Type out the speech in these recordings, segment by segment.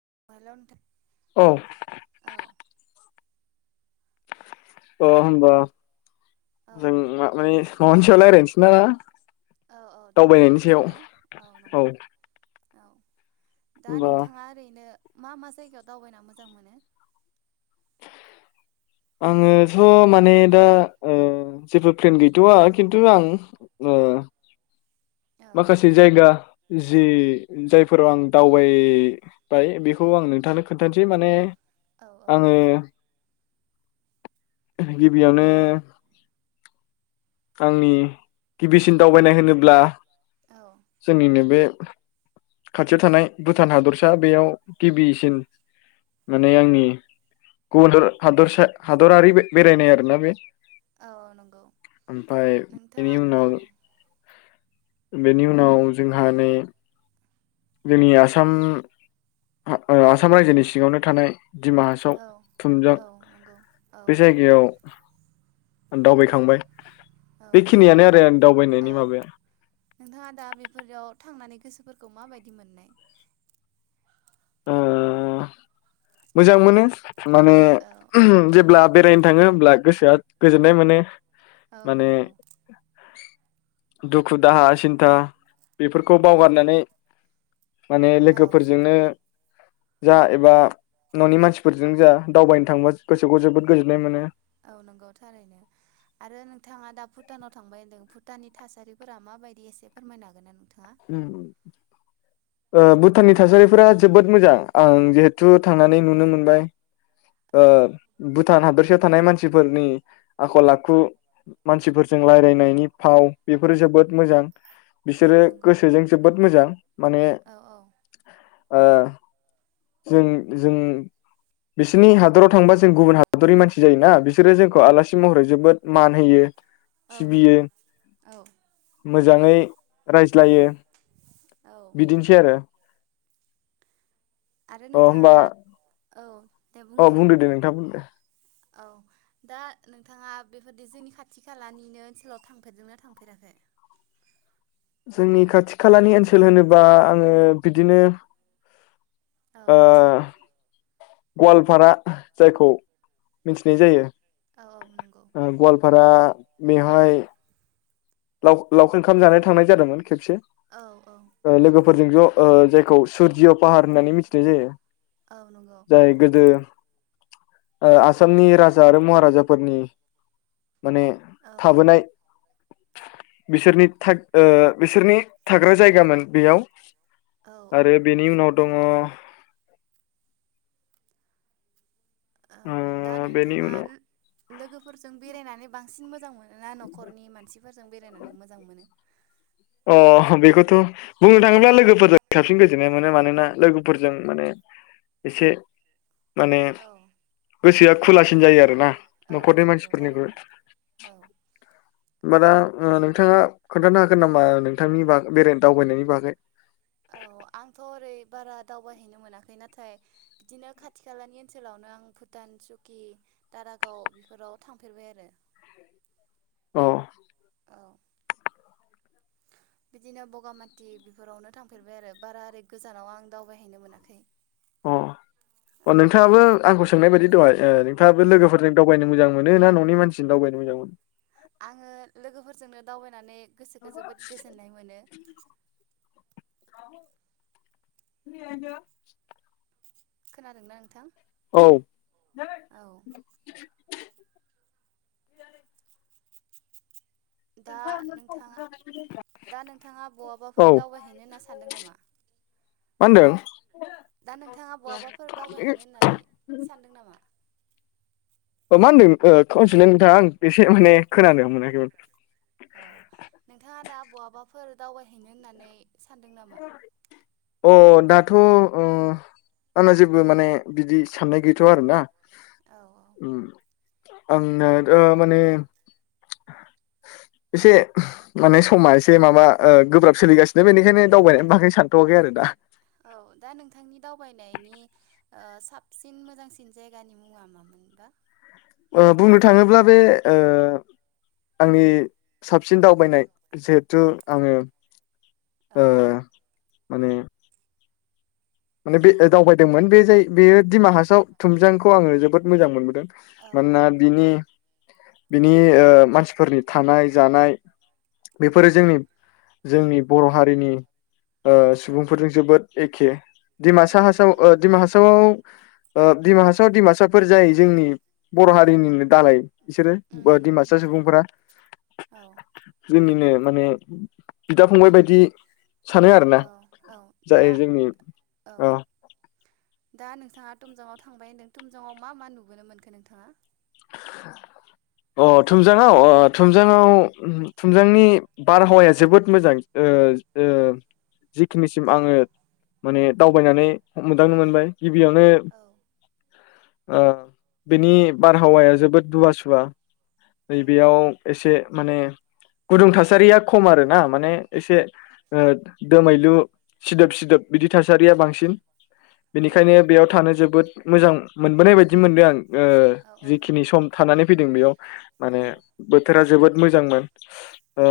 [unintelligible] नोंथां औ। औ अ होमबा औ जों मा माने न'नि सायाव रायलायनोसै ना? औ औ दावबायनायनि सायाव औ नोंगौ। [inaudible] दा होमबा नोंथाङा ओरैनो [inaudible] मा मा जायगायाव दावबायना मोजां मोनो? [inaudible] आङोथ' माने दा ओ जेबो प्लेन गैथ'वा खिन्थु आं ओ औ माखासे जायगा जि जायफोराव आं दावबाय बाय बेखौ आं नोंथांनो खोन्थानोसै माने औ औ आङो गिबियावनो आंनि गिबिसिन दावबायनाय होनोब्ला औ जोंनिनो बे खाथियाव थानाय भुटान हादरसा बेयाव गिबिसिन माने आंनि गुबुन हादरसा हादरारि बे बेरायनाय आरोना बे औ औ नोंगौ। [inaudible] ओमफाय बेनि उनाव बेनिउनाव जोंहा नै जोंनि आसाम ओ आसाम रायजोनि सिङावनो थानाय। दिमा हासाव औ थुमजां औ नंगौ औ बे जायगायाव दावबायखांबाय। औ बेखिनियानो नोंथाङा आरो दा आं दावबायनायनि औ माबाया नोंथाङा दा बेफोरयाव थांनानै गोसोफोरखौ माबायदि मोननाय? ओ मोजां मोनो माने औ उम जेब्ला बेरायनो थाङो होमब्ला गोसोआ गोजोननाय मोनो। औ माने नोंगौ। दुखु दाहा सिन्था बेफोरखौ बावगारनानै माने औ लोगोफोरजोंनो जा एबा न'नि मानसिफोरजों जा दावबायनो थांबा गोसोखौ जोबोद गोजोननाय मोनो। औ नोंगौ थारैनो आरो नोंथाङा दा भुटानाव थांबाय होनदों भुटाननि थासारिफोरा माबायदि एसे फोरमायनो हागोन ना नोंथां? ओ भुटाननि थासारिफोरा जोबोद मोजां आं जिहेथु थांनानै नुनो मोनबाय ओ औ भु टान हादरसायाव थानाय मानसिफोरनि आखल आखु मानसिफोरजों रायलायनायनि फाव बेफोरो जोबोद मोजां। औ नंगौ बिसोरो जोबोद मोजां। माने। औ औ ओ जों जों बिसोरनि हादराव थांबा जों गुबुन हादरनि मानसि जायोना बिसोरो जोंखौ आलासि महरै जोबोद मान होयो। औ सिबियो नंगौ औ। मोजाङै रायज्लायो। औ बिदिनोसै आरो। आरो अ नोंथाङा होमबा दा। औ। दे अ बुंनाय बुंदों दे नोंथां बुंदों दे। औ दा नोंथाङा बेफोरदि जोंनि खाथि खालानिनो ओनसोलाव थांफेरदोंना थांफेराखै? जोंनि खाथि खालानि ओनसोल होनोबा आङो बिदिनो औ ओ गवालपारा जायखौ मिथिनाय जायो। औ औ नंगौ गवालपारा। बेहाय लावखार ओंखाम जानो थांनाय जादोंमोन खेबसे। औ औ। फोरजों ज' जायखौ सुरजिय' पाहार होननानै मिथिनाय जायो। औ नंगौ जाय गोदो आसामनि राजा आरो महाराजाफोरनि माने औ थाबोनाय। बिसोरनि थाग ओ बिसोरनि थाग्रा जायगामोन बेयाव। औ औ आरो बेनि उनाव। दङ। औ दा बेनि नोंथाङा उनाव लोगोफोरजों बेरायनानै बांसिन मोजां मोनो ना न'खरनि मानसिफोरजों बेरायनानै मोजां मोनो? अ बेखौथ' बुंनो थाङोब्ला लोगोफोरजों साबसिन गोजोननाय मोनो मानोना लोगोफोरजों माने एसे माने। औ गोसोआ खुलासिन जायो आरोना। औ औ न'खरनि नंगौ मानसिफोरनिख्रुइ थारैनो औ। होमबा दा नोंथाङा खोन्थानो हागोन नामा? बा नोंथांनि बागै बेराय दावबायनायनि बागै। औ आंथ' ओरै बारा दावबायहैनो मोनाखै नाथाय बिदिनो खाथि खालानि ओनसोलावनो आं भुटान, सौकि, दारागाव बेफोराव थांफेरबाय आरो। अ औ बिदिनो बगामाथि बेफोरावनो थांफेरबाय आरो बारा ओरै गोजानाव आं दावबायहैनो मोनाखै। अ अ औ नोंथाङाबो आंखौ सोंनाय बायदि दहाय ओ नोंथाङाबो लोगोफोरजों दावबायनो मोजां मोनो ना न'नि मानसिजों दावबायनो मोजां मोनो? आङो लोगोफोरजोंनो दावबायनानै गोसोखौ जोबोद गोजोननाय मोनो। [unintelligible] खोनादोंना नोंथां? औ औ दा नोंथाङा दा नोंथाङा औ बहाबाफोर दावबायहैनो होनना सानदों नामा? मा होन्दों? दा नोंथाङा बहाबाफोर दावबायहैनो होननानै सानदों नामा? ओ मा होनदों ओ होनफिनलाय नोंथाङा आं एसे माने खोनानो मोनाखैमोन। औ नोंथाङा दा बहाबाफोर दावबायहैनो होननानै सानदों नामा? अ दा थ' अ आंना जेबो माने बिदि साननाय गैथया आरो ना। औ औ उम आंना ओ माने एसे माने समा एसे माबा गोब्राब सोलिगासिनो बेनिखायनो दावबायनायनि बागै सानथ'वाखै आरो दा। औ दा नोंथांनि दावबायनायनि ओ साबसिन मोजांसिन जायगानि मुङा मामोनबा? ओ बुंनो थाङोब्ला बे ओ आंनि साबसिन दावबायनाय जिहेथु आङो औ ओ माने माने बे दावबायदोंमोन बे जाय बेयो दिडिमा हासाव थुमजांखौ आङो जोबोद मोजां मोनबोदों। औ औ मानोना नंगौ बिनि बिनि ओ मानसिफोरनि थानाय जानाय बेफोरो औ जोंनि जोंनि बर' हारिनि ओ औ सुबुंफोरजों जोबोद एखे। औ दिडमासा औ हासाव ओ नंगौ। डिमा हासावआव ओ डिमाहासावा दिडिमासाफोर जोंनि बर' हारिनिनो दालाय। बिसोरो उम ओ उम दिमासा नंगौ सुबुंफोरा औ जोंनिनो माने बिदा फंबाय बायदि सानो आरो ना औ औ जाय दा जोंनि औ दा नोंथाङा टुमजांआव थांबाय होनदों टुमजांआव मा मा नुबोनो मोनखो नोंथाङा? अ थुमजांआव अ औ थुमजाङाव जोंनि बारहावाया जोबोद मोजां ओ ओ जिखिनिसिम औ आङो माने दावबायनानै मोनदांनो मोनबाय गिबियावनो औ ओ बिनि बारहावाया जोबोद दुवा सुवा। औ नैबेयाव नंगौ। एसे माने गुदुं थासारिया खम आरो ना माने एसे ओ दोमैलु सिदोब सिदोब बिदि थासारिया बांसिन। औ बेनिखायनो बेयाव थानो जोबोद मोजां मोनबोनाय बायदि मोनदों आं ओ औ औ जिखिनि नंगौ सम थानानै फैदों बेयाव माने औ बोथोरा जोबोद मोजांमोन। ओ औ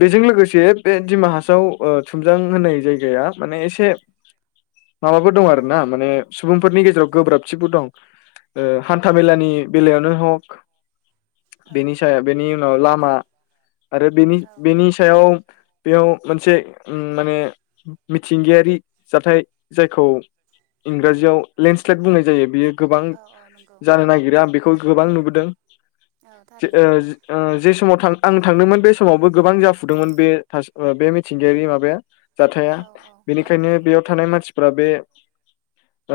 बेजों लोगो लोगोसे बे डिमाहासाव थुमजां होननाय जायगाया माने एसे माबफोर दङ आरो ना माने सुबुं फोरनि गेजेराव गोब्राबथिबो दं। औ ओ हान्था नंगौ मेलानि बेलायावनो हक औ बेनि साया बेनि लामा आरो बेनि औ बेनि सायाव बेयाव मोनसे उम माने मिथिंगायारि जाथाय जायखौ इंराजियाव लेन्डस्लेद बुंनाय जायो बियो गोबां औ औ नंगौ नागिरो आं बिखौ गोबां नुबोदों औ जे थारैनो ओ जे समाव थां आं थांदोंमोन बे समावबो गोबां जाफुदोंमोन बे थास ओ बे मिथिंगायारि माबाया जाथाया औ औ औ बेनिखायनो नंगौ बेयाव थानाय मानसि फुरा बे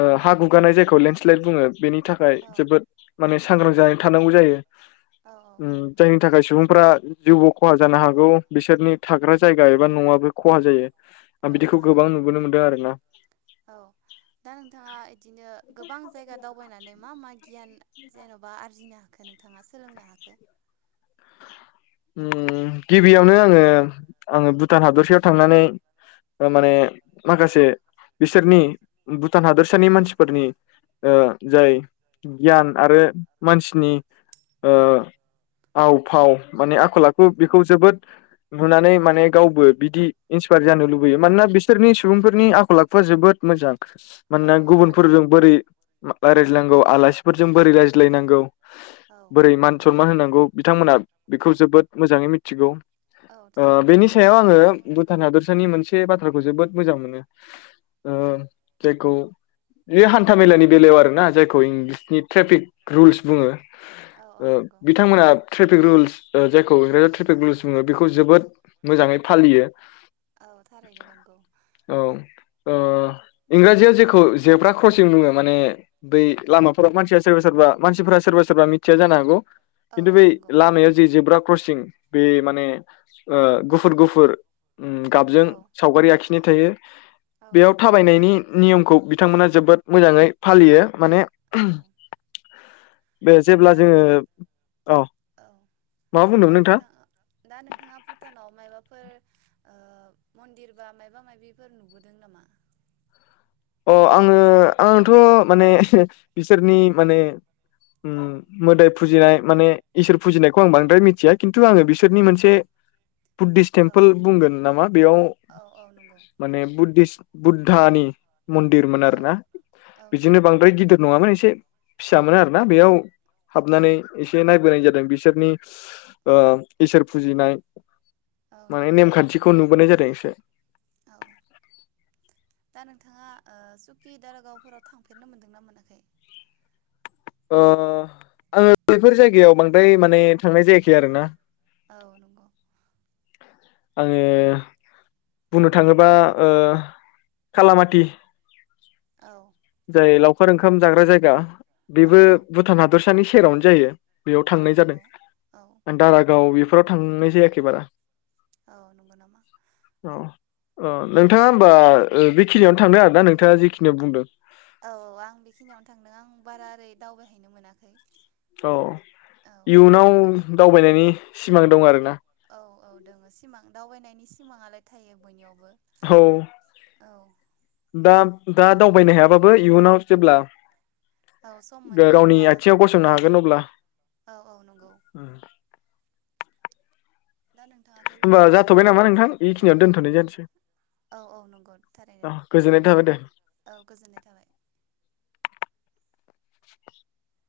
ओ हा गुगानाय जायखौ लेन्डस्लाइद बुङो बेनि थाखाय औ जोबोद माने सांग्रां जानानै थानांगौ जायो। औ उम जायनि थाखाय सुबुंफ्रा जिउबो खहा जानो हागौ बिसोरनि थाग्रा जायगा एबा न'आबो खहा जायो। आं औ बिदिखौ गोबां थारैनो। नुबोनो मोनदों आरोना औ दा नोंथाङा इदिनो गोबां जायगा दावबायनानै मा मा गियान जेन'बा आरजिनो हा खो नोंथाङा सोलोंनो हाखो? ओम गिबियावनो आङो आङो भुटान हादरसायाव थांनानै औ माने माखासे से बिसोरनि भुटान हादोरसानि मानसिफोरनि ओ जाय गियान आरो मानसिनि ओ औ आव फाव माने आखल आखु बेखौ जोबोद नुनानै माने गावबो बिदि इन्सपायार जानो लुबैयो। मानोना बिसोरनि सुबुंफोरनि आखल आखुआ जोबोद मोजां। औ मानोना थारैनो गुबुनफोरजों बोरै रायज्लायनांगौ आलासिफोरजों बोरै रायज्लायनांगौ? औ बोरै मान सनमान होनां गौ बिथांमोना बेखौ जोबोद मोजाङै मिथिगौ। औ ओ थारैनो बेनि नंगौ सायाव आङो भुटान हादरसानि मोन से बाथ्राखौ जोबोद मोजां मोनो। ओ औ जायखौ बे हान्था मेलानि बेलायाव आरोना जायखौ इंलिसनि ट्रेफिक रुल्स बुङो। औ औ ओ नंगौ बिथांमोना ट्राफिक रुलस जायखौ इंराजाव ट्रेफिक रुल्स बुङो बेखौ जोबोद मोजाङै फालियो। औ थारैनो नंगौ औ ओ औ इंराजियाव जे खौ जेब्रा क्रसिं बुङो माने बै लामाफोराव मानसिया सोरबा सोरबा मानसिफोरा सोरबा सोरबा मिथिया जानो हागौ। औ खिन्थु औ बेै नंगौ लामायाव जेब्रा क्रसिं बे माने ओ गुफुर गुफुर ओम गाबजों औ सावगारि आखि खिनाय थायो। औ बेयाव थाबायनायनि नियमखौ बिथांमोना जोबोद मोजाङै फालियो। माने औ बे जेब्ला दा जोङो अ औ मा बुंदोंमोन दा नोंथां नोंथाङा दा नोंथाङा भुटानाव मायबाफोर ओ मन्दिर बा मायबा माबिफोर नुबोदों नामा? अ आङो आंथ' माने बिसोरनि माने औ मोदाय फुजिनाय माने इसोर फुजिनायखौ आं बांद्राय मिथिया खिन्थु आङो बिसोरनि मोनसे बुद्धिस औ टेम्पोल बुंगोन नामा बेयाव औ औ नंगौ माने बुद्धिसत बुद्धानि मन्दिरमोन आरो औ ना औ बिदिनो नंगौ बांद्राय गिदिर नङामोन एसे फिसामोन आरोना बेयाव हाबनानै एसे नायबोनाय जादों बिसोरनि ओ इसोर फुजिनाय औ माने नंगौ नेमखान्थिखौ नुबोनाय जादों। [unintelligible] औ दा नोंथाङा सुकि दारगावफोराव थांफेरनो मोनदोंना मोनाखै? ओ आङो बेफोर जायगायाव बांद्राय माने थांनाय जायाखै आरोना। औ नंगौ। आङो बुंनो थाङोबा ओ खालामाथि औ। जाय लावखार ओंखाम जाग्रा जायगा। औ बेबो भुटान हादर सानि सेरावनो जायो। बेयाव औ थांनाय जादों नंगौ औ दारागाव बेफोराव थांनाय जायाखैबारा। औ नंगौ नामा औ औ नोंथाङा होनबा ओ बेखिनियावनो थांदों आर ना नोंथाङा जिखिनियाव बुंदों? औ आं बेखिनियावनो थांदों आं बारा ओरै दावबायहैनो मोनाखै। औ औ इयुनाव दावबायनायनि सिमां दं आरोना? औ औ दङ सिमां दावबायनायनि सिमाङालाय थायो बयनियावबो। औ औ दा दा दावबायनो हायाबाबो इयुनाव जेब्ला औ सम मोनो गावनि अब्ला आथिङाव गसंनो औ हागोन अब्ला औ औ नंगौ दा नोंथाङाथ' होमबा लोगोफोरजों जाथ'बाय नामा दावबायना नोंथां जोबोद मोजां बेखिनियावनो मोनो दोनथ'नाय जानोसै औ औ नंगौ थारैनो औ गोजोननाय थाबाय दे औ गोजोननाय थाबाय [inaudible]